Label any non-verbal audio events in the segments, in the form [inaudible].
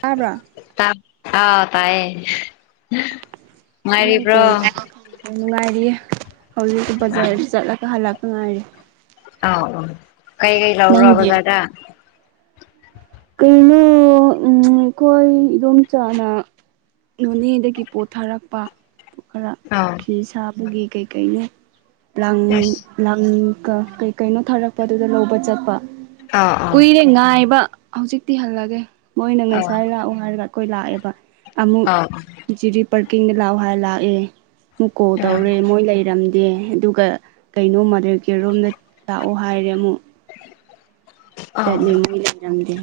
ꯇꯥꯕ꯭ꯔꯥ ꯑꯥꯎ ꯇꯥꯏꯌꯦ ꯑꯩ ꯅꯪ ꯅꯨꯡꯉꯥꯏꯔꯤꯕ꯭ꯔꯣ ꯀꯣꯜ ꯅꯨꯡꯉꯥꯏꯔꯤꯌꯦ ꯍꯧꯖꯤꯛꯛꯇꯛ ꯑꯥ ꯕꯖꯥꯔꯁꯤ ꯆꯠꯂꯒ ꯍꯜꯂꯛꯄ ꯉꯥꯏꯔꯤ ꯑꯥꯎ ꯑꯧ ꯀꯩꯀꯩ ꯅꯪꯗꯤ ꯂꯥꯎꯔꯣꯕꯖꯥꯗ ꯀꯩꯅꯣ ꯎꯝ ꯑꯩꯈꯣꯏ ꯏꯗꯣꯝ ꯆꯥꯅ ꯅꯣꯅꯦꯗꯒꯤ ꯄꯣꯠꯊꯥꯔꯛꯄ ꯈꯔ ꯑꯥ ꯐꯤ ꯁꯥꯕꯒꯤ ꯀꯩꯀꯩꯅꯣ ꯂꯥꯡ ꯑꯁ ꯂꯥꯡ ꯀꯩ ꯀꯩꯅꯣ ꯊꯥꯔꯛꯄꯗꯨꯗ ꯂꯧꯕ ꯆꯠꯄ ꯑꯥ ꯀꯨꯏꯔꯦ ꯉꯥꯏꯕ ꯍꯧꯖꯤꯛꯇꯤ ꯍꯜꯂꯒꯦ ꯃꯣꯏꯅ ꯑꯥ ꯉꯁꯥꯏ ꯂꯥꯛꯎ ꯍꯥꯏꯔꯒ ꯑꯩꯈꯣꯏ ꯂꯥꯛꯑꯦꯕ ꯑꯃꯨꯛ ꯑꯥ ꯖꯤꯔꯤ ꯄꯥꯔꯀꯤꯡꯗ ꯂꯥꯛꯑꯣ ꯍꯥꯏꯔ ꯂꯥꯛꯑꯦ ꯃꯨꯀꯣ ꯇꯧꯔꯦ ꯃꯣꯏ ꯂꯩꯔꯝꯗꯦ ꯑꯗꯨ ꯀꯩꯅꯣ ꯃꯗꯀꯤꯔꯣꯝꯗ ꯇꯥꯛꯑꯣ ꯍꯥꯏꯔꯦ ꯑꯃꯨꯛ ꯑꯥ ꯆꯗꯤ ꯎꯝ ꯑꯥ ꯃꯣꯏ ꯂꯩꯖꯝꯗ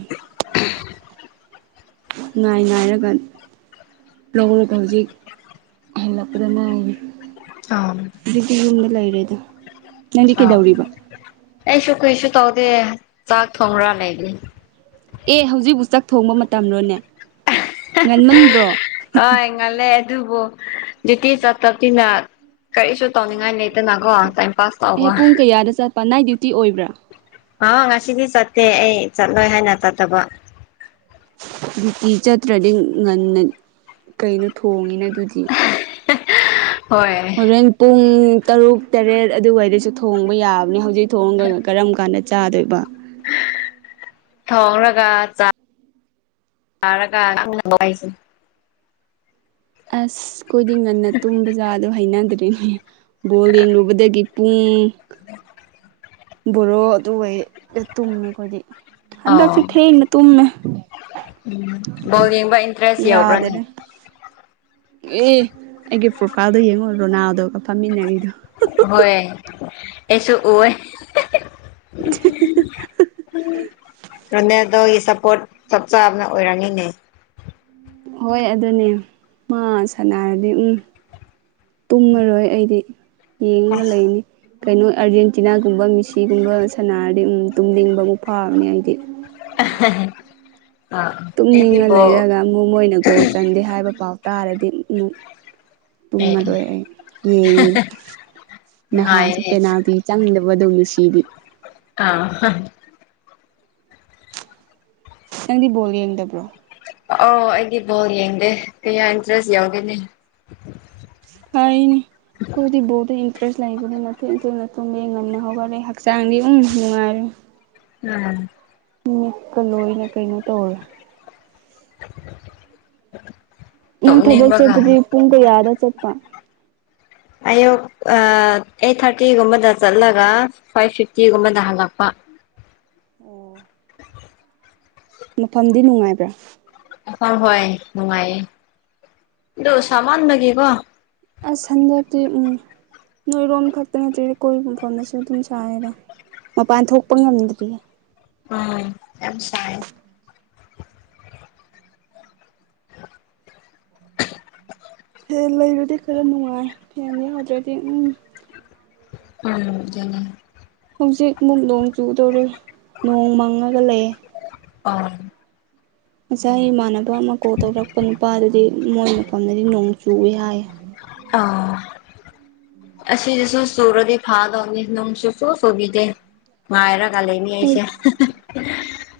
ꯉꯥꯏ ꯉꯥꯏꯔꯒ ꯂꯧꯔꯒ ꯍꯧꯖꯤꯛ ꯍꯂꯛꯄꯗ ꯉꯥꯏꯔꯤ ꯑ ꯑꯗꯨꯗꯤ ꯌꯨꯝꯗ ꯂꯩꯔꯦꯗ ꯅꯪꯗꯤ ꯑ ꯀꯩꯗꯧꯔꯤꯕ ꯑꯩꯁꯨ ꯀꯩꯁꯨ ꯇꯧꯗꯦ ꯆꯥꯛ ꯊꯣꯡꯕ꯭ꯔꯥ ꯂꯩꯗꯤ ꯑꯦ ꯍꯧꯖꯤꯛꯕꯨ ꯆꯥꯛ ꯊꯣꯡꯕ ꯃꯇꯝꯔꯣꯅꯦ ꯉꯟꯃꯟꯗ꯭ꯔꯣ ꯑ ꯉꯜꯂꯦ ꯑꯗꯨꯕꯨ ꯖꯤꯇꯤ ꯆꯞ ꯆꯞꯁꯤꯅ [unintelligible] ꯀꯔꯤꯁꯨ ꯇꯧꯅꯤꯡꯉꯥꯏ ꯂꯩꯇꯅꯀꯣ ꯇꯥꯏꯝ ꯄꯥꯁ ꯑꯦꯍꯦ ꯇꯧꯕ ꯄꯨꯡ ꯀꯌꯥꯗ ꯆꯠꯄ ꯅꯥꯏꯠ ꯗ꯭ꯌꯨꯇꯤ ꯑꯣꯏꯕ꯭ꯔꯥ ꯑ ꯉꯁꯤꯗꯤ ꯆꯠꯇꯦ ꯑꯩ ꯆꯠꯂꯣꯏ ꯍꯥꯏꯅ ꯆꯠꯇꯕ ꯇꯤ ꯆꯠꯇ꯭ꯔꯗꯤ ꯉꯟꯅ ꯀꯩꯅꯣ ꯊꯣꯡꯉꯤꯅ ꯑꯗꯨꯗꯤ ꯍꯣꯏ ꯍꯣꯔꯦꯟ ꯄꯨꯡ ꯇꯔꯨꯛ ꯇꯔꯦꯠ ꯑꯗꯨꯋꯥꯏꯗꯁꯨ ꯊꯣꯡꯕ ꯌꯥꯕꯅꯦ ꯍꯧꯖꯤꯛ ꯊꯣꯡꯒ ꯀꯔꯝ ꯀꯥꯟꯗ ꯆꯥꯗꯣꯏꯕ ꯊꯣꯡꯂꯒ ꯆ ꯇꯥꯔꯒꯁꯦ [unintelligible] ꯑꯁ ꯈꯣꯏꯗꯤ ꯉꯟꯅ ꯇꯨꯝ ꯕꯖꯥꯔꯗꯣ ꯍꯩꯅꯗ꯭ꯔꯦ ꯕꯣꯜ ꯌꯦꯡꯂꯨꯕꯗꯒꯤ ꯄꯨꯡ ꯑ [unintelligible] ꯕꯣꯔꯣ ꯑꯗꯨ ꯑꯣꯏ ꯇꯨꯝꯃꯦ ꯑꯩꯈꯣꯏꯗꯤ ꯍꯟꯗꯛꯁꯦ ꯑꯣ ꯊꯦꯡꯅ ꯇꯨꯝꯃꯦ ꯎꯝ ꯕꯣꯜ ꯌꯦꯡꯕ ꯏꯟꯇꯔꯦꯁ ꯌꯎꯕ꯭ꯔꯥꯅꯦ ꯌꯥꯗꯔꯦ ꯑꯦ ꯑꯩꯒꯤ ꯄ꯭ꯔꯣꯐꯥꯏꯜꯗꯣ ꯌꯦꯡꯉꯣ ꯔꯣꯅꯥꯜꯗꯣꯒ ꯐꯝꯃꯤꯟꯅꯔꯤꯗꯣ ꯍꯣꯏ ꯑꯩꯁꯨꯨ ꯎꯋꯦ ꯔꯣꯅꯦꯜꯗꯣꯒꯤ ꯁꯄꯣꯠ ꯆꯞ ꯆꯥꯕꯅ ꯑꯣꯏꯔꯝꯃꯦꯅꯦ ꯍꯣꯏ ꯑꯗꯨꯅꯦ ꯃꯥ ꯁꯥꯟꯅꯔꯗꯤ ꯎꯝ ꯇꯨꯝꯃꯔꯣꯏ ꯑꯩꯗꯤ ꯌꯦꯡꯉꯒ ꯂꯩꯅꯤ ꯀꯩꯅꯣ ꯑꯥꯔꯖꯦꯟꯇꯤꯅꯥꯒꯨꯝꯕ ꯃꯤꯁꯤ ꯒꯨꯝꯕ ꯁꯅꯥꯔꯗꯤ ꯎꯝ ꯇꯨꯝꯅꯤꯡꯕ ꯑꯃꯨꯛ ꯐꯥꯎꯔꯅꯤ ꯑꯩꯗꯤ [unintelligible] ꯑꯥ ꯑꯩꯗꯤ ꯇꯨꯝꯅꯤꯡꯉ ꯕꯣꯜ ꯂꯩꯔꯒ ꯑꯃꯨꯛ ꯃꯣꯏꯅ ꯒꯣꯜ ꯆꯟꯗꯦ ꯍꯥꯏꯕ ꯄꯥꯎ ꯇꯥꯔꯗꯤ ꯃꯨꯛ ꯑꯦ ꯇꯨꯝꯃꯔꯣꯏ ꯑꯩ ꯌꯦꯡꯉꯤꯅꯦ ꯅꯍꯥꯟꯁꯨ ꯅꯨꯡꯉꯥꯏꯌꯦ ꯄꯦꯅꯥꯜꯇꯤ ꯆꯪꯗꯕꯗꯨ ꯃꯤꯁꯤꯗꯤ ꯑꯥ ꯍꯥ ꯅꯪꯗꯤ ꯕꯣꯜ ꯌꯦꯡꯗꯕ꯭ꯔꯣ ꯑꯣ ꯑꯩꯗꯤ ꯕꯣꯜ ꯌꯦꯡꯗꯦ ꯀꯌꯥ ꯏꯟꯇꯔꯦꯁ ꯌꯥꯎꯗꯦꯅꯦ ꯐꯥꯏꯅꯤ ꯈꯣꯏꯗꯤ ꯕꯣꯜꯗ ꯏꯟꯇꯔꯦꯁ ꯂꯩꯕꯅꯤꯅ ꯊꯦꯡ ꯊꯦꯡꯅ ꯇꯨꯝꯕ ꯉꯟꯅ ꯍꯧꯒꯠꯂꯦ ꯍꯛꯆꯥꯡꯗꯤ ꯎꯝ ꯅꯨꯡꯉꯥꯏꯔꯦ ꯎꯝ ꯃꯤꯠꯀ ꯂꯣꯏꯅ ꯀꯩꯅꯣ ꯇꯧꯔꯦ ꯏꯪ ꯊꯕꯛ ꯇꯨꯝꯅꯤꯡꯕꯒ ꯆꯠꯄꯗꯤ ꯄꯨꯡ ꯀꯌꯥꯗ ꯆꯠꯄ ꯑꯌꯨꯛ ꯑ ꯑꯩꯠ ꯊꯥꯔꯇꯤꯒꯨꯝꯕꯗ ꯆꯠꯂꯒ ꯐꯥꯏꯚ ꯐꯤꯐꯇꯤꯒꯨꯝꯕꯗ ꯍꯜꯂꯛꯄ ꯑꯣ ꯃꯐꯝꯗꯤ ꯅꯨꯡꯉꯥꯏꯕ꯭ꯔꯥ ꯑ ꯍꯣꯏ ꯅꯨꯡꯉꯥꯏꯌꯦ ꯑꯗꯨ ꯁꯥꯃꯟꯕꯒꯤꯀꯣ ꯑꯁ ꯍꯟꯗꯛꯇꯤ ꯎꯝ ꯅꯣꯏꯔꯣꯝ ꯈꯛꯇ ꯅꯠꯇ꯭ꯔꯤ ꯀꯣꯏꯕ ꯃꯐꯝꯗꯁꯨ ꯑꯗꯨꯝ ꯆꯔꯦꯗ ꯃꯄꯥꯟ ꯊꯣꯛꯄ ꯉꯝꯗ꯭ꯔꯤꯌꯦ ꯎꯝ ꯌꯥꯝ ꯁꯥꯏ ꯐꯦꯟ ꯂꯩꯔꯗꯤ ꯈꯔ ꯅꯨꯡꯉꯥꯏ ꯐꯦꯟ ꯌꯥꯎꯗ꯭ꯔꯗꯤ ꯎꯝ ꯎꯝ ꯑꯗꯨꯅꯦ ꯍꯧꯖꯤꯛ ꯃꯨꯛ ꯅꯣꯡ ꯆꯨꯒꯗꯧꯔꯤ ꯅꯣꯡ ꯃꯪꯉꯒ ꯂꯩꯌꯦ ꯑ ꯉꯁꯥꯏ ꯏꯃꯥꯟꯅꯕ ꯑꯃ ꯀꯣꯜ ꯇꯧꯔꯛꯄ ꯅꯨꯄꯥꯗꯨꯗꯤ ꯃꯣꯏ ꯃꯐꯝꯗꯗꯤ ꯅꯣꯡ ꯆꯨꯏ ꯍꯥꯏꯌꯦ ꯑꯥ ꯑꯁꯤꯗꯁꯨ ꯆꯨꯔꯗꯤ ꯐꯥꯗꯧꯕꯅꯤ ꯅꯣꯡ ꯁꯨꯆꯨ ꯆꯨꯕꯤꯗꯦ ꯉꯥꯢꯔꯒ ꯂꯩꯅꯤ ꯈꯣꯏ ꯑꯩꯁꯦ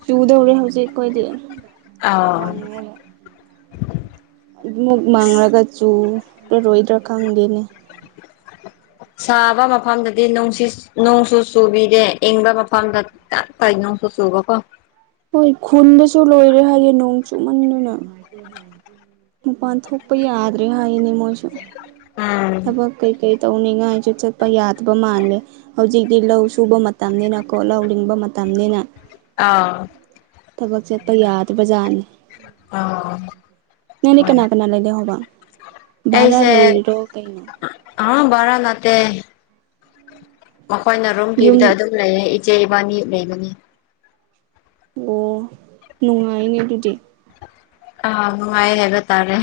ꯆꯨꯗꯧꯔꯦ ꯍꯧꯖꯤꯛ ꯑꯩꯈꯣꯏꯗꯤ ꯅꯣꯡ ꯑꯥꯎ ꯃꯥꯡꯉꯦꯕ ꯑꯗꯨꯃꯛ ꯃꯪꯂꯒ ꯆꯨꯔꯔꯣꯏꯗ꯭ꯔꯥ ꯈꯪꯗꯦꯅꯦ ꯁꯥꯕ ꯃꯐꯝꯗꯗꯤ ꯅꯣꯡꯁꯤꯁ ꯅꯣꯡ ꯁꯨ ꯆꯨꯕꯤꯗꯦ ꯏꯪꯕ ꯃꯐꯝꯗ ꯇꯥꯞꯇꯥꯏ ꯅꯣꯡꯁꯨ ꯆꯨꯕꯀꯣ ꯍꯣꯏ ꯈꯨꯟꯗꯁꯨ ꯂꯣꯏꯔꯦ ꯍꯥꯏꯌꯦ ꯅꯣꯡ ꯆꯨꯃꯟꯗꯅ ꯃꯄꯥꯟ ꯊꯣꯛꯄ ꯌꯥꯗ꯭ꯔꯦ ꯍꯥꯏꯅꯦ ꯃꯣꯏꯁꯨ ꯎꯝ ꯊꯕꯛ ꯀꯩ ꯀꯩ ꯇꯧꯅꯤꯡꯉꯥꯏꯁꯨ ꯆꯠꯄ ꯌꯥꯗꯕ ꯃꯥꯜꯂꯦ ꯍꯧꯖꯤꯛꯗꯤ ꯂꯧ ꯁꯨꯕ ꯃꯇꯝꯅꯤꯅꯀꯣ ꯂꯧ ꯂꯤꯡꯕ ꯃꯇꯝꯅꯤꯅ ꯑꯥ ꯊꯕꯛ ꯆꯠꯄ ꯌꯥꯗꯕ ꯖꯥꯠꯅꯤ ꯑꯥꯎ ꯅꯪꯗꯤ ꯀꯅꯥ ꯀꯅꯥ ꯂꯩꯗꯍꯣꯕ ꯚꯔꯥ ꯂꯩꯔꯤꯔꯣ ꯀꯩꯅꯣ ꯑ ꯚꯥꯔ ꯅꯠꯇꯦ ꯃꯈꯣꯏꯅ ꯔꯨꯝ ꯌꯨꯝ ꯄꯤꯕꯗ ꯑꯗꯨꯝ ꯂꯩꯌꯦ ꯏꯆꯦ ꯏꯕꯥꯅꯤ ꯂꯩꯕꯅꯤ ꯑꯣ ꯅꯨꯡꯉꯥꯏꯅꯦ ꯑꯗꯨꯗꯤ ꯑ ꯅꯨꯡꯉꯥꯏ ꯍꯥꯏꯕ ꯇꯥꯔꯦ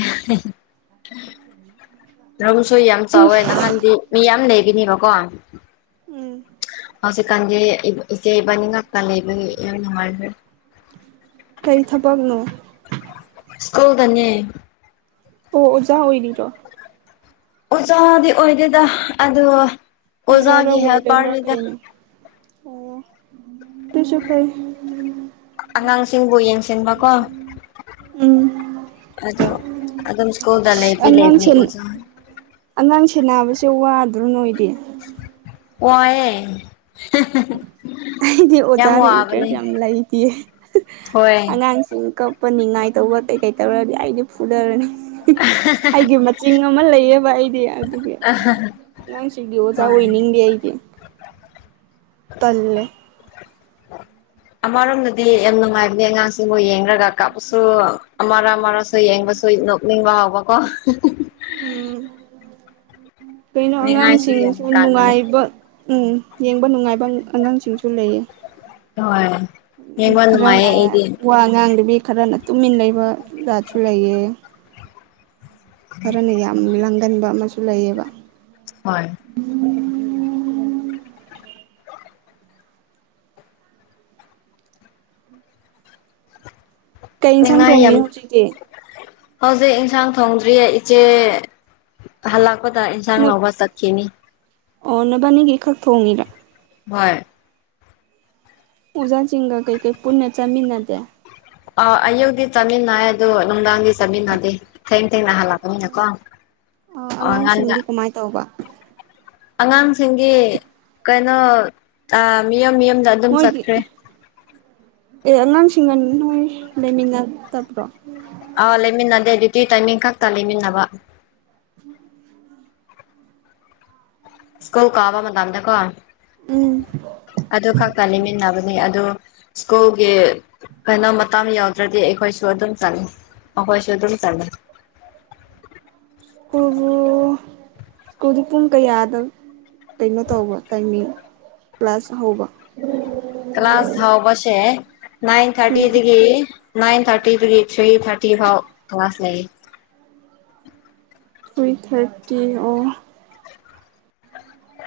ꯔꯨꯝꯁꯨ ꯌꯥꯝ ꯆꯥꯎꯋꯦ ꯅꯍꯥꯟꯗꯤ ꯃꯤ ꯌꯥꯝ ꯂꯩꯒꯅꯤꯕꯀꯣ ꯎꯝ ꯍꯧꯖꯤꯦꯀꯥꯟꯗꯦ ꯏꯆꯦ ꯏꯕꯅꯤ ꯉꯥꯛ ꯀ ꯂꯩꯕꯅꯨꯡꯉꯥꯏ ꯀꯩ ꯊꯕꯛꯅꯣ ꯁ꯭ꯀꯨꯜꯗꯅꯤ ꯑꯣ ꯑꯣꯖꯥ ꯑꯣꯏꯔꯤꯔꯣ ꯑꯣꯖꯥꯗꯤ ꯑꯣꯏꯗꯦꯗ ꯑꯗ ꯑꯣꯖꯥꯔ ꯑꯣꯖꯥꯒꯤ ꯍꯦꯜ ꯋꯥꯔꯗꯦꯟꯔ ꯄꯥꯔꯅꯤꯗ ꯀꯩꯅꯣ ꯑꯣ ꯇꯁꯨ ꯐꯥꯏ ꯑꯉꯥꯡꯁꯤꯡꯕꯨ ꯌꯦꯡꯁꯤꯟꯕꯀꯣ ꯎꯝ ꯑꯣ ꯑꯗꯨꯝ ꯁ꯭ꯀꯨꯜꯗ ꯂꯩꯕꯤ ꯂꯩꯕꯅꯤ ꯑꯣꯖꯥ ꯑꯉꯥꯡꯁꯦ ꯅꯥꯕꯁꯦ ꯋꯥꯗ꯭ꯔꯣ ꯅꯣꯏꯗꯤ ꯋꯥꯑ ꯑꯩꯗꯤ ꯑꯣꯖꯥꯗ ꯏꯟꯇꯔꯦꯁ ꯌꯥꯝ ꯂꯩꯇꯦ ꯍꯣꯏ ꯑꯉꯥꯡꯁꯤꯡ ꯀ ꯍꯥꯄꯟꯅꯤꯡꯉꯥꯏ ꯇꯧꯕ ꯀꯩꯀꯩ ꯇꯧꯔꯗꯤ ꯑꯩꯗꯤ ꯐꯨꯊꯔꯅꯤ ꯑꯩꯒꯤ ꯃꯆꯤꯟ ꯑꯃ ꯂꯩꯌꯦꯕ ꯑꯩꯗꯤ ꯑꯗꯨꯒꯤ ꯅꯪ ꯁꯤꯗꯤ ꯑꯣꯖꯥ ꯍꯣꯏ ꯑꯣꯏꯅꯤꯡꯗꯦ ꯑꯩꯗꯤ ꯇꯜꯂꯦ ꯑꯃꯔꯣꯝꯗꯗꯤ ꯌꯥꯝ ꯅꯨꯡꯉꯥꯏꯕꯅꯦ ꯑꯉꯥꯡꯁꯤꯕꯨꯣꯏ ꯌꯦꯡꯂꯡꯉꯒ ꯀꯥꯞꯄꯁꯨ ꯑꯃꯔ ꯑꯃꯔꯁꯨ ꯌꯦꯡꯕꯁꯨ ꯅꯤꯡꯕ ꯍꯕ ꯀꯣ ꯎꯝ ꯀꯩꯅꯣ ꯅꯤꯡꯉꯥꯏꯁꯨ ꯌꯥꯝ ꯑꯉꯥꯡꯁꯤꯡꯁꯨ ꯀꯥꯟꯕꯅꯦ ꯅꯨꯡꯉꯥꯏꯕ ꯎꯝ ꯌꯦꯡꯕ ꯅꯨꯡꯉꯥꯏꯕ ꯑꯉꯥꯡꯁꯤꯡꯁꯨ ꯂꯩꯌꯦ ꯍꯣꯏ ꯌꯦꯡꯕ ꯅꯨꯡꯉꯥꯏꯌꯦ ꯈꯔꯅ ꯑꯩꯗꯤ ꯋꯥ ꯉꯥꯡꯗꯕꯤ ꯈꯔꯅ ꯇꯨꯃꯤꯟꯅ ꯂꯩꯕ ꯖꯥꯠꯁꯨ ꯂꯩꯌꯦ ꯐꯔꯅ ꯌꯥꯝ ꯂꯥꯡꯒꯟꯕ ꯑꯃꯁꯨ ꯂꯩꯌꯦꯕ ꯍꯣꯏ ꯀꯩ ꯏꯟꯁꯥꯡ ꯅꯤꯡꯉꯥꯏ ꯌꯥꯝ ꯊꯣꯡꯉꯤꯅꯣ ꯌꯥꯝ ꯍꯧꯖꯤꯛꯇꯤ ꯍꯧꯖꯤꯛ ꯏꯟꯁꯥꯡ ꯊꯣꯡꯗ꯭ꯔꯤꯌꯦ ꯏꯆꯦ ꯍꯜꯂꯛꯄꯗ ꯍꯟꯁꯥꯡ ꯅ ꯂꯧꯕ ꯆꯠꯈꯤꯅꯤ ꯑꯣ ꯅꯕꯅꯤꯒ ꯈꯔꯛꯇꯑꯣꯣꯡꯉꯤꯔ ꯍꯣꯏ ꯎꯖꯥ ꯆꯤꯡꯒꯥ ꯀꯩ ꯀꯩ ꯄꯨꯌꯥ ꯆ ꯃꯤꯅꯥꯗꯌꯥ ꯑ ꯑꯌꯨꯒꯤ ꯇꯃꯤꯟ ꯍꯥꯏ ꯑꯗꯨꯣ ꯅꯨꯡꯗꯥꯡꯒꯤ ꯇꯃꯤꯟꯗꯤꯦ ꯊꯥꯏꯅ ꯊꯅ ꯍꯥꯜꯂꯛꯒꯅꯦ ꯀꯣ ꯑꯉꯥꯡꯁꯤꯡꯗꯤ ꯀꯃꯥꯏꯅ ꯇꯧꯕ ꯑꯉꯥꯡꯁꯤꯡꯒꯤ ꯀꯩꯅꯣ ꯃꯤꯌꯝ ꯃꯤꯌꯨꯝꯗ ꯑꯗꯨꯝ ꯃꯣꯏꯒꯤ ꯆꯠꯈ꯭ꯔꯦ ꯑꯉꯥꯡꯁꯤꯡꯒ ꯅꯣꯏ ꯂꯩꯃꯤꯟꯅꯗꯕ꯭ꯔꯣ ꯑ ꯂꯩꯃꯤꯟꯅꯗꯦ ꯑꯗꯨꯗꯤ ꯇꯥꯏꯃꯤꯡ ꯈꯛꯇ ꯂꯩꯃꯤꯟꯅꯕ ꯎꯝ ꯁ꯭ꯀꯨꯜ ꯀꯥꯕ ꯃꯇꯝꯗ ꯀꯣ ꯎꯝ ꯑꯗꯨ ꯈꯛꯇ ꯂꯩꯃꯤꯟꯅꯕꯅꯤ ꯑꯗꯨ ꯁꯀꯣꯒꯤꯦ ꯀꯩꯅꯣ ꯃꯇꯝ ꯌꯥꯎꯗ꯭ꯔꯗꯤ ꯑꯩꯈꯣꯏꯁꯨ ꯑꯗꯨꯝ ꯆꯪꯉ ꯃꯈꯈꯣꯏꯁꯨ ꯑꯗꯨꯝ ꯆꯂꯤ ꯀꯗ ꯀꯗꯨ ꯄꯨꯝ ꯀꯩꯌꯥ ꯌꯥꯗꯕ ꯀꯩꯅꯣ ꯇꯧꯕ ꯇꯥꯏꯃꯤꯡ ꯄ꯭ꯂꯁ ꯍꯧꯕ ꯀ ꯀ꯭ꯂꯥꯁ ꯍꯥꯎꯕꯁꯦ ꯅꯥꯏꯟ ꯊꯥꯔꯇꯤ ꯎꯝ ꯗꯒꯤ ꯅꯅꯥꯏꯟ ꯊꯥꯔꯇꯤꯗꯒꯤ ꯊ꯭ꯔꯤ ꯊꯥꯔꯇꯤ ꯐꯥꯎ ꯀ꯭ꯂꯥꯁ ꯂꯩ ꯊ꯭ꯔꯤ ꯊꯥꯔꯇꯤ ꯑꯣ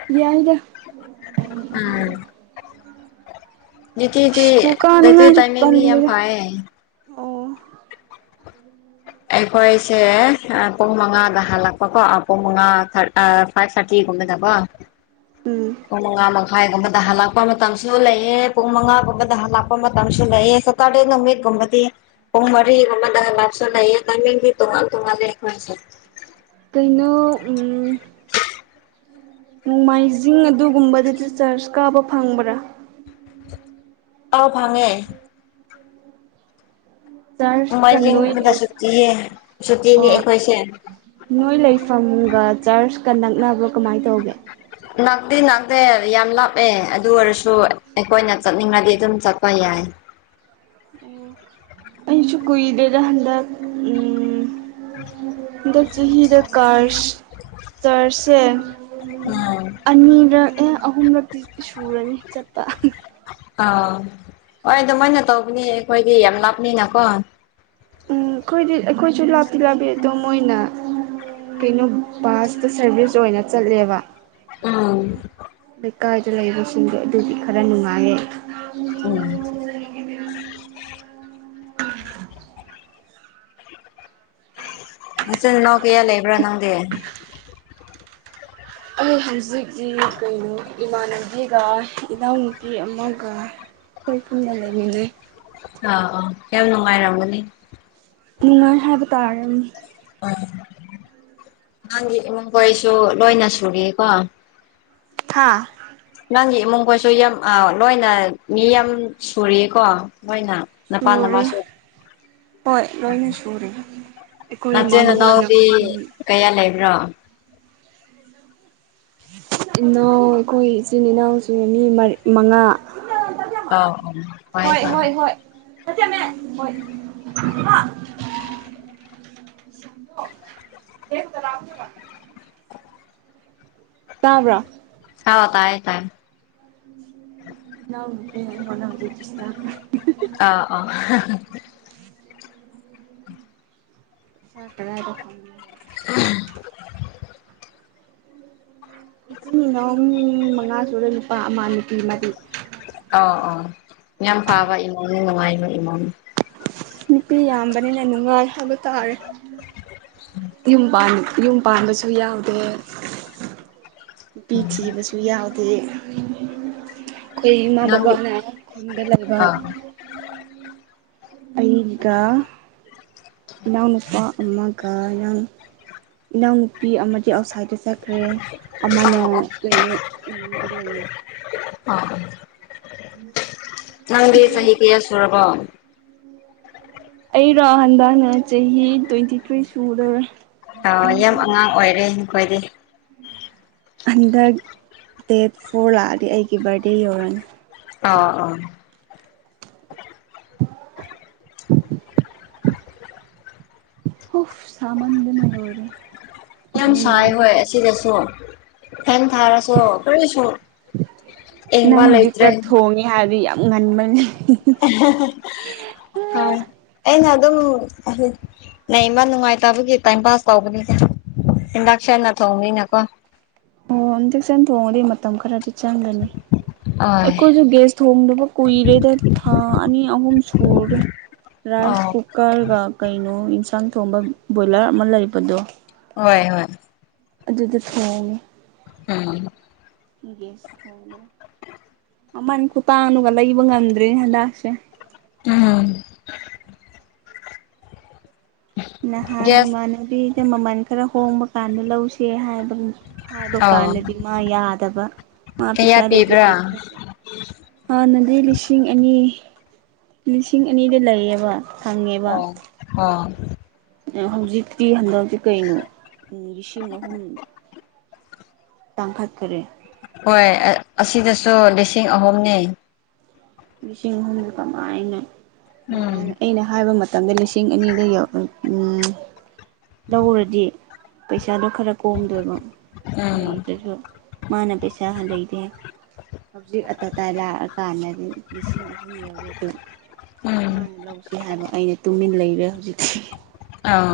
ꯌꯦꯗ ꯎꯝ ꯁ꯭ꯀꯨꯜ [unintelligible] ꯀꯥꯅꯤꯡꯉꯥꯏꯁꯨ ꯇꯥꯝꯏꯃꯤꯡꯗꯤ ꯌꯥꯝ ꯇꯜꯂꯤꯗ ꯐꯌꯦ꯫ ꯑꯣ ꯑꯩꯈꯣꯏꯁꯦ ꯄꯨꯡ ꯃꯉꯥꯗ ꯍꯜꯂꯛꯄꯀꯣ ꯄꯨꯡ ꯃꯉꯥ ꯈꯔ꯫ ꯑ ꯐꯥꯏꯕ ꯊꯔꯇꯤ ꯀꯨꯝꯕꯗꯒꯣ꯫ ꯎꯝ ꯄꯨꯡ ꯃꯉꯥ ꯃꯈꯥꯏꯒꯨꯝꯕꯗ ꯍꯜꯂꯛꯄ ꯃꯇꯝꯁꯨ ꯂꯩꯑꯦ ꯄꯨꯡ ꯃꯉꯥꯒꯨꯝꯕꯗ ꯍꯜꯂꯛꯄ ꯃꯇꯝꯁꯨ ꯂꯩꯑꯦ꯫ ꯀꯔꯤ ꯅꯨꯃꯤꯠꯒꯨꯝꯕꯗꯤ ꯄꯨꯡ ꯃꯔꯤꯒꯨꯝꯕꯗ ꯂꯞꯁꯨ ꯂꯩ꯫ ꯇꯥꯏꯃꯤꯡꯗꯤ ꯇꯣꯉꯥꯟ ꯇꯣꯉꯥꯟ ꯂꯦ ꯑꯩꯈꯣꯏꯁꯦ꯫ ꯀꯩꯅꯣ ꯎꯝ ꯅꯣꯡꯃꯥꯏꯖꯤꯡ ꯑꯗꯨꯒꯨꯝꯕꯗ ꯗꯤꯆꯥꯔꯖ ꯀꯥꯕ ꯐꯪꯕ꯭ꯔꯥ꯫ ꯑꯥꯎ ꯐꯪꯉꯦ꯫ ꯆꯔꯆꯀ ꯅꯣꯏ ꯅꯣꯡꯃꯥꯏꯖꯤꯡꯗ ꯂꯩ ꯁꯨꯇꯤꯌꯦ ꯁꯨꯇꯤꯅꯦ ꯑꯣ ꯑꯩꯈꯣꯏꯁꯦ꯫ ꯅꯣꯏ ꯂꯩꯐꯝꯒ ꯆꯔꯆꯀ ꯅꯛꯅꯕ꯭ꯔꯣ ꯀꯃꯥꯏ ꯇꯧꯒꯦ꯫ ꯅꯛꯇꯤ ꯅꯛꯇꯦ ꯌꯥꯝ ꯂꯥꯞꯑꯦ ꯑꯗꯨ ꯑꯣꯏꯔꯁꯨ ꯑꯩꯈꯣꯏꯅ ꯆꯠꯅꯤꯡꯉꯗꯤ ꯑꯗꯨꯝ ꯆꯠꯄ ꯌꯥꯏ꯫ ꯑꯣ ꯑꯩꯁꯨ ꯀꯨꯏꯗꯦꯗ ꯍꯟꯗꯛ ꯎꯝ ꯍꯟꯗꯛ ꯆꯍꯤꯗ ꯀꯔ ꯆꯥꯔꯖꯁꯦ ꯎꯝ ꯑꯅꯤꯔꯛ ꯑꯍꯨꯝꯂꯛꯇꯤ ꯁꯨꯔꯅꯤ ꯆꯠꯄ꯫ [unintelligible] ꯑꯥ ꯍꯣꯏ ꯑꯗꯨꯃꯥꯏꯅ ꯇꯧꯕꯅꯤ ꯑꯈꯣꯏꯗꯤ ꯌꯥꯝ ꯂꯥꯞꯅꯤꯅꯀꯣ꯫ ꯎꯝ ꯑꯩꯈꯣꯏꯗꯤ ꯑꯩꯈꯣꯏꯁꯨ ꯂꯥꯞꯇꯤ ꯂꯥꯞꯄꯤ ꯑꯗꯣ ꯃꯣꯏꯅ ꯀꯩꯅꯣ ꯕꯥꯁꯇ ꯁꯔꯚꯤꯁ ꯑꯣꯏꯅ ꯆꯠꯂꯦꯕ꯫ ꯎꯝ ꯂꯩꯀꯥꯏꯗ ꯂꯩꯕꯁꯤꯡꯗꯣ ꯑꯗꯨꯗꯤ ꯈꯔ ꯅꯨꯡꯉꯥꯏꯌꯦ꯫ ꯎꯝ ꯅꯆꯤꯟ ꯅꯅꯥꯎ ꯀꯌꯥ ꯂꯩꯕ꯭ꯔꯥ ꯅꯪꯗꯤ꯫ ꯑꯩ ꯍꯧꯖꯤꯛꯇꯤ ꯀꯩꯅꯣ ꯏꯃꯥꯟꯅꯕꯤꯒ ꯏꯅꯥꯎꯅꯨꯄꯤ ꯑꯃꯒ꯫ ꯑꯩꯈꯣꯏ ꯄꯨꯝꯅ ꯂꯩꯃꯤꯅꯩ꯫ ꯑꯥ ꯌꯥꯝ ꯅꯨꯡꯉꯥꯏꯔꯝꯒꯅꯤ꯫ ꯅꯨꯡꯉꯥꯏ ꯍꯥꯏꯕ ꯇꯥꯔꯦ꯫ ꯑ ꯅꯪꯒꯤ ꯏꯃꯨꯡ ꯀꯣꯏꯁꯨ ꯂꯣꯏꯅ ꯁꯔꯤꯀꯣ꯫ ꯍꯥꯥ ꯅꯪꯒꯤ ꯏꯃꯨꯡꯒꯣꯏꯁꯨ ꯌꯥꯝ ꯂꯣꯏꯅ ꯃꯤ ꯌꯥꯝ ꯁꯨꯔꯤꯀꯣ ꯂꯣꯏꯅ꯫ ꯅꯄꯥꯥ ꯁꯨꯔꯦ ꯅꯃꯥꯁꯨ꯫ ꯍꯣꯏ ꯂꯣꯏꯅ ꯁꯨꯔ ꯑꯩꯈꯣꯏ ꯏꯃꯥ ꯅꯆꯤꯟ ꯕꯕꯥꯅ ꯈꯨꯟ [unintelligible] ꯀꯌꯥ ꯂꯩꯕ꯭ꯔꯣ꯫ ꯏꯅꯥꯎ ꯑꯩꯈꯣꯏ ꯏꯆꯤꯟ ꯏꯅꯥꯎꯁꯦ ꯃꯤ ꯃ ꯃꯉꯥ꯫ ꯑꯧ ꯑꯧ ꯇꯥꯏ ꯍꯣꯏ ꯇꯥꯏ ꯍꯣꯏ ꯍꯣꯏ [unintelligible] ꯍꯣꯏ [unintelligible] ꯇꯥꯕ꯭ꯔꯥ ꯍꯥꯎ ꯇꯥꯏ ꯇꯥꯏꯑꯦ [unintelligible] ꯑꯥ ꯑꯥ [unintelligible] [unintelligible] [unintelligible] ꯏꯆꯤꯟ ꯏꯅꯥꯎ ꯃꯤ ꯃꯉꯥ ꯁꯨꯔ ꯅꯨꯄꯥ ꯑꯃ ꯅꯨꯄꯤ ꯃꯔꯤ꯫ ꯑꯥ ꯑꯣ ꯌꯥꯝ ꯐꯥꯕ ꯏꯃꯨꯡꯅꯤ ꯅꯨꯡꯉꯥꯏꯕ ꯏꯃꯨꯡꯅꯤ꯫ ꯅꯨꯄꯤ ꯌꯥꯝꯕꯅꯤꯅ ꯅꯨꯡꯉꯥꯏ ꯍꯥꯏꯕ ꯇꯥꯔꯦ ꯌꯨꯝ ꯄꯥꯟꯅꯤ꯫ ꯌꯨꯝ ꯄꯥꯟꯕꯁꯨ ꯌꯥꯎꯗꯦ ꯅꯨꯄꯤ ꯊꯤꯕꯁꯨ ꯌꯥꯥꯎꯗꯦ ꯑꯩꯈꯣꯏ ꯏꯃ ꯅꯪꯗꯤ ꯕꯕꯥꯅ ꯈꯨꯨꯟꯗ ꯂꯩꯕ꯫ ꯑꯥ ꯑꯩꯒ ꯏꯅꯥꯎ ꯅꯨꯄꯥ ꯑꯃꯒ ꯏꯅꯥꯎꯅꯨꯄꯤ ꯑꯃꯗꯤ ꯑꯥꯎꯠꯁꯥꯏꯗ ꯆꯠꯈ꯭ꯔꯦ ꯑꯃꯅ ꯑꯧ ꯀꯩꯅꯣ ꯎꯅꯤꯗ ꯂꯩꯌꯦ ꯑ ꯅꯪꯗꯤ ꯆꯍꯤ ꯀꯌꯥ ꯁꯨꯔꯕꯣ ꯑꯩꯔꯣ ꯍꯟꯗꯥꯅ ꯆꯍꯤ ꯇ꯭ꯋꯦꯟꯇꯤ ꯊ꯭ꯔꯤ ꯁꯨꯗꯔꯦ ꯑ ꯌꯥꯝ ꯑꯉꯥꯡ ꯑꯣꯏꯔꯦ ꯅꯈꯣꯏꯗꯤ ꯍꯟꯗꯛ ꯗꯦꯠ ꯐꯣꯔ ꯂꯥꯛꯑꯗꯤ ꯑꯩꯒꯤ ꯕꯥꯔꯗꯦ ꯌꯧꯔꯅꯤ ꯑꯥ ꯑꯥ [inaudible] ꯑꯣꯐ ꯁꯃꯥꯟꯗꯅ ꯂꯧ ꯑꯣꯏꯔꯦ ꯌꯥꯝ ꯁꯥꯏ ꯍꯣꯏ ꯑꯁꯤꯗꯁꯨ ꯐꯦꯟ ꯊꯥꯔꯁꯨ ꯀꯔꯤꯁꯨ ꯌꯦꯡꯕ ꯂꯩꯇ꯭ꯔꯦ ꯑꯩ ꯍꯥꯏꯔꯗꯤ ꯌꯥꯝ ꯉꯟꯕꯅꯤ ꯍ ꯑꯩꯅ ꯑꯗꯨꯝ ꯅ ꯏꯃ ꯅꯨꯡꯉꯥꯏꯇꯕꯒꯤ ꯇꯥꯏꯝ ꯄꯥꯁ ꯇꯧꯕꯅꯤꯅ ꯏꯟꯗꯛꯁꯟꯅ ꯊꯣꯡꯕꯅꯤꯅꯀꯣ ꯑꯣ ꯍꯟꯗꯛ ꯁꯟ ꯊꯣꯡꯉꯗꯤ ꯃꯇꯝ ꯈꯔꯗꯤ ꯆꯪꯒꯅꯤ ꯑꯣꯏ ꯑꯩꯈꯣꯏꯁꯨ ꯒꯦꯁ ꯊꯣꯡꯅꯕ ꯀꯨꯏꯔꯦꯗ ꯊꯥ ꯑꯅꯤ ꯑꯍꯨꯝ ꯁꯨꯔꯦ ꯔꯥꯏꯁ ꯑꯧ ꯀꯨ ꯀꯔꯒ ꯀꯩꯅꯣ ꯌꯦꯟꯁꯥꯡ ꯊꯣꯡꯕ ꯕꯣꯏꯂꯔ ꯑꯃ ꯂꯩꯕꯗꯣ ꯍꯣꯏ ꯍꯣꯏ ꯑꯗꯨꯗ ꯐꯣꯡꯉ ꯎꯝ ꯍꯒꯦꯁ ꯍꯂ ꯑꯃꯟ ꯈꯨꯇꯥꯡꯅꯨꯒ ꯂꯩꯕ ꯉꯝꯗ꯭ꯔꯔꯤ ꯍꯟꯗꯥꯛꯁꯦ ꯎꯝ ꯅꯍꯥꯟ ꯒ꯭ꯌꯥꯁ ꯏꯃꯥꯟꯅꯕꯤꯗ ꯃꯃꯜ ꯈꯔ ꯍꯣꯡꯕ ꯀꯥꯟꯗ ꯂꯧꯁꯦ ꯍꯥꯏꯕ ꯍꯥꯏꯕ ꯑꯣ ꯀꯥꯟꯗꯗꯤ ꯃꯥ ꯌꯥꯗꯕ ꯃꯥ ꯀꯌꯥ ꯄꯩꯤꯁꯥ ꯂꯩꯇꯦ ꯄꯤꯕ꯭ꯔꯥ ꯂꯩꯇꯦ ꯍꯥꯏ ꯍꯥꯟꯅꯗꯤ ꯂꯤꯁꯤꯡ ꯑꯅꯤ ꯂꯤꯁꯤꯡ ꯑꯅꯤꯗ ꯂꯩꯌꯦꯕ ꯑꯣ ꯑ ꯍꯧꯖꯤꯛꯤ ꯍꯟꯗꯛꯇꯛꯇꯤ ꯀꯩꯅꯣ ꯂꯤꯁꯤꯡ ꯑꯍꯨꯝ ꯇꯥꯡꯈꯠꯈꯔꯦ ꯍꯣꯏ ꯑꯁꯤꯗꯁꯨ ꯂꯤꯁꯤꯡ ꯑꯍꯨꯝꯅꯤ ꯂꯤꯁꯤꯡ ꯑꯍꯨꯝꯗꯨ ꯀꯃꯥꯏꯅꯍꯥꯟ ꯎꯝ ꯑꯩꯅ ꯍꯥꯏꯕ ꯃꯇꯝ ꯃꯇꯝꯗ ꯂꯤꯁꯤꯡ ꯑꯅꯤꯗ ꯌ ꯂꯧꯧꯔꯗꯤ ꯄꯩꯁꯥꯗꯣ ꯈꯔ ꯀꯣꯝꯗꯣꯏꯕ ꯎꯝ ꯂꯩꯇ꯭ꯔꯁꯨ ꯃꯥꯅ ꯄꯩꯁꯥ ꯂꯩꯇꯦ ꯍꯧꯖꯤꯛ ꯑꯇꯥ ꯑꯇꯥꯥꯏ ꯂꯥꯛꯑꯀꯥꯟꯗꯗꯤ ꯂꯤꯁꯤꯡ ꯑꯍꯨꯝ ꯌꯧꯔꯦ ꯑꯗꯨ ꯎꯝ ꯃꯥꯅ ꯂꯧꯁꯤꯦ ꯍꯥꯏꯕ ꯑꯩꯅ ꯇꯨꯃꯤꯟꯅ ꯂꯩꯔꯦ ꯍꯧꯖꯤꯛꯇꯤ ꯑꯥ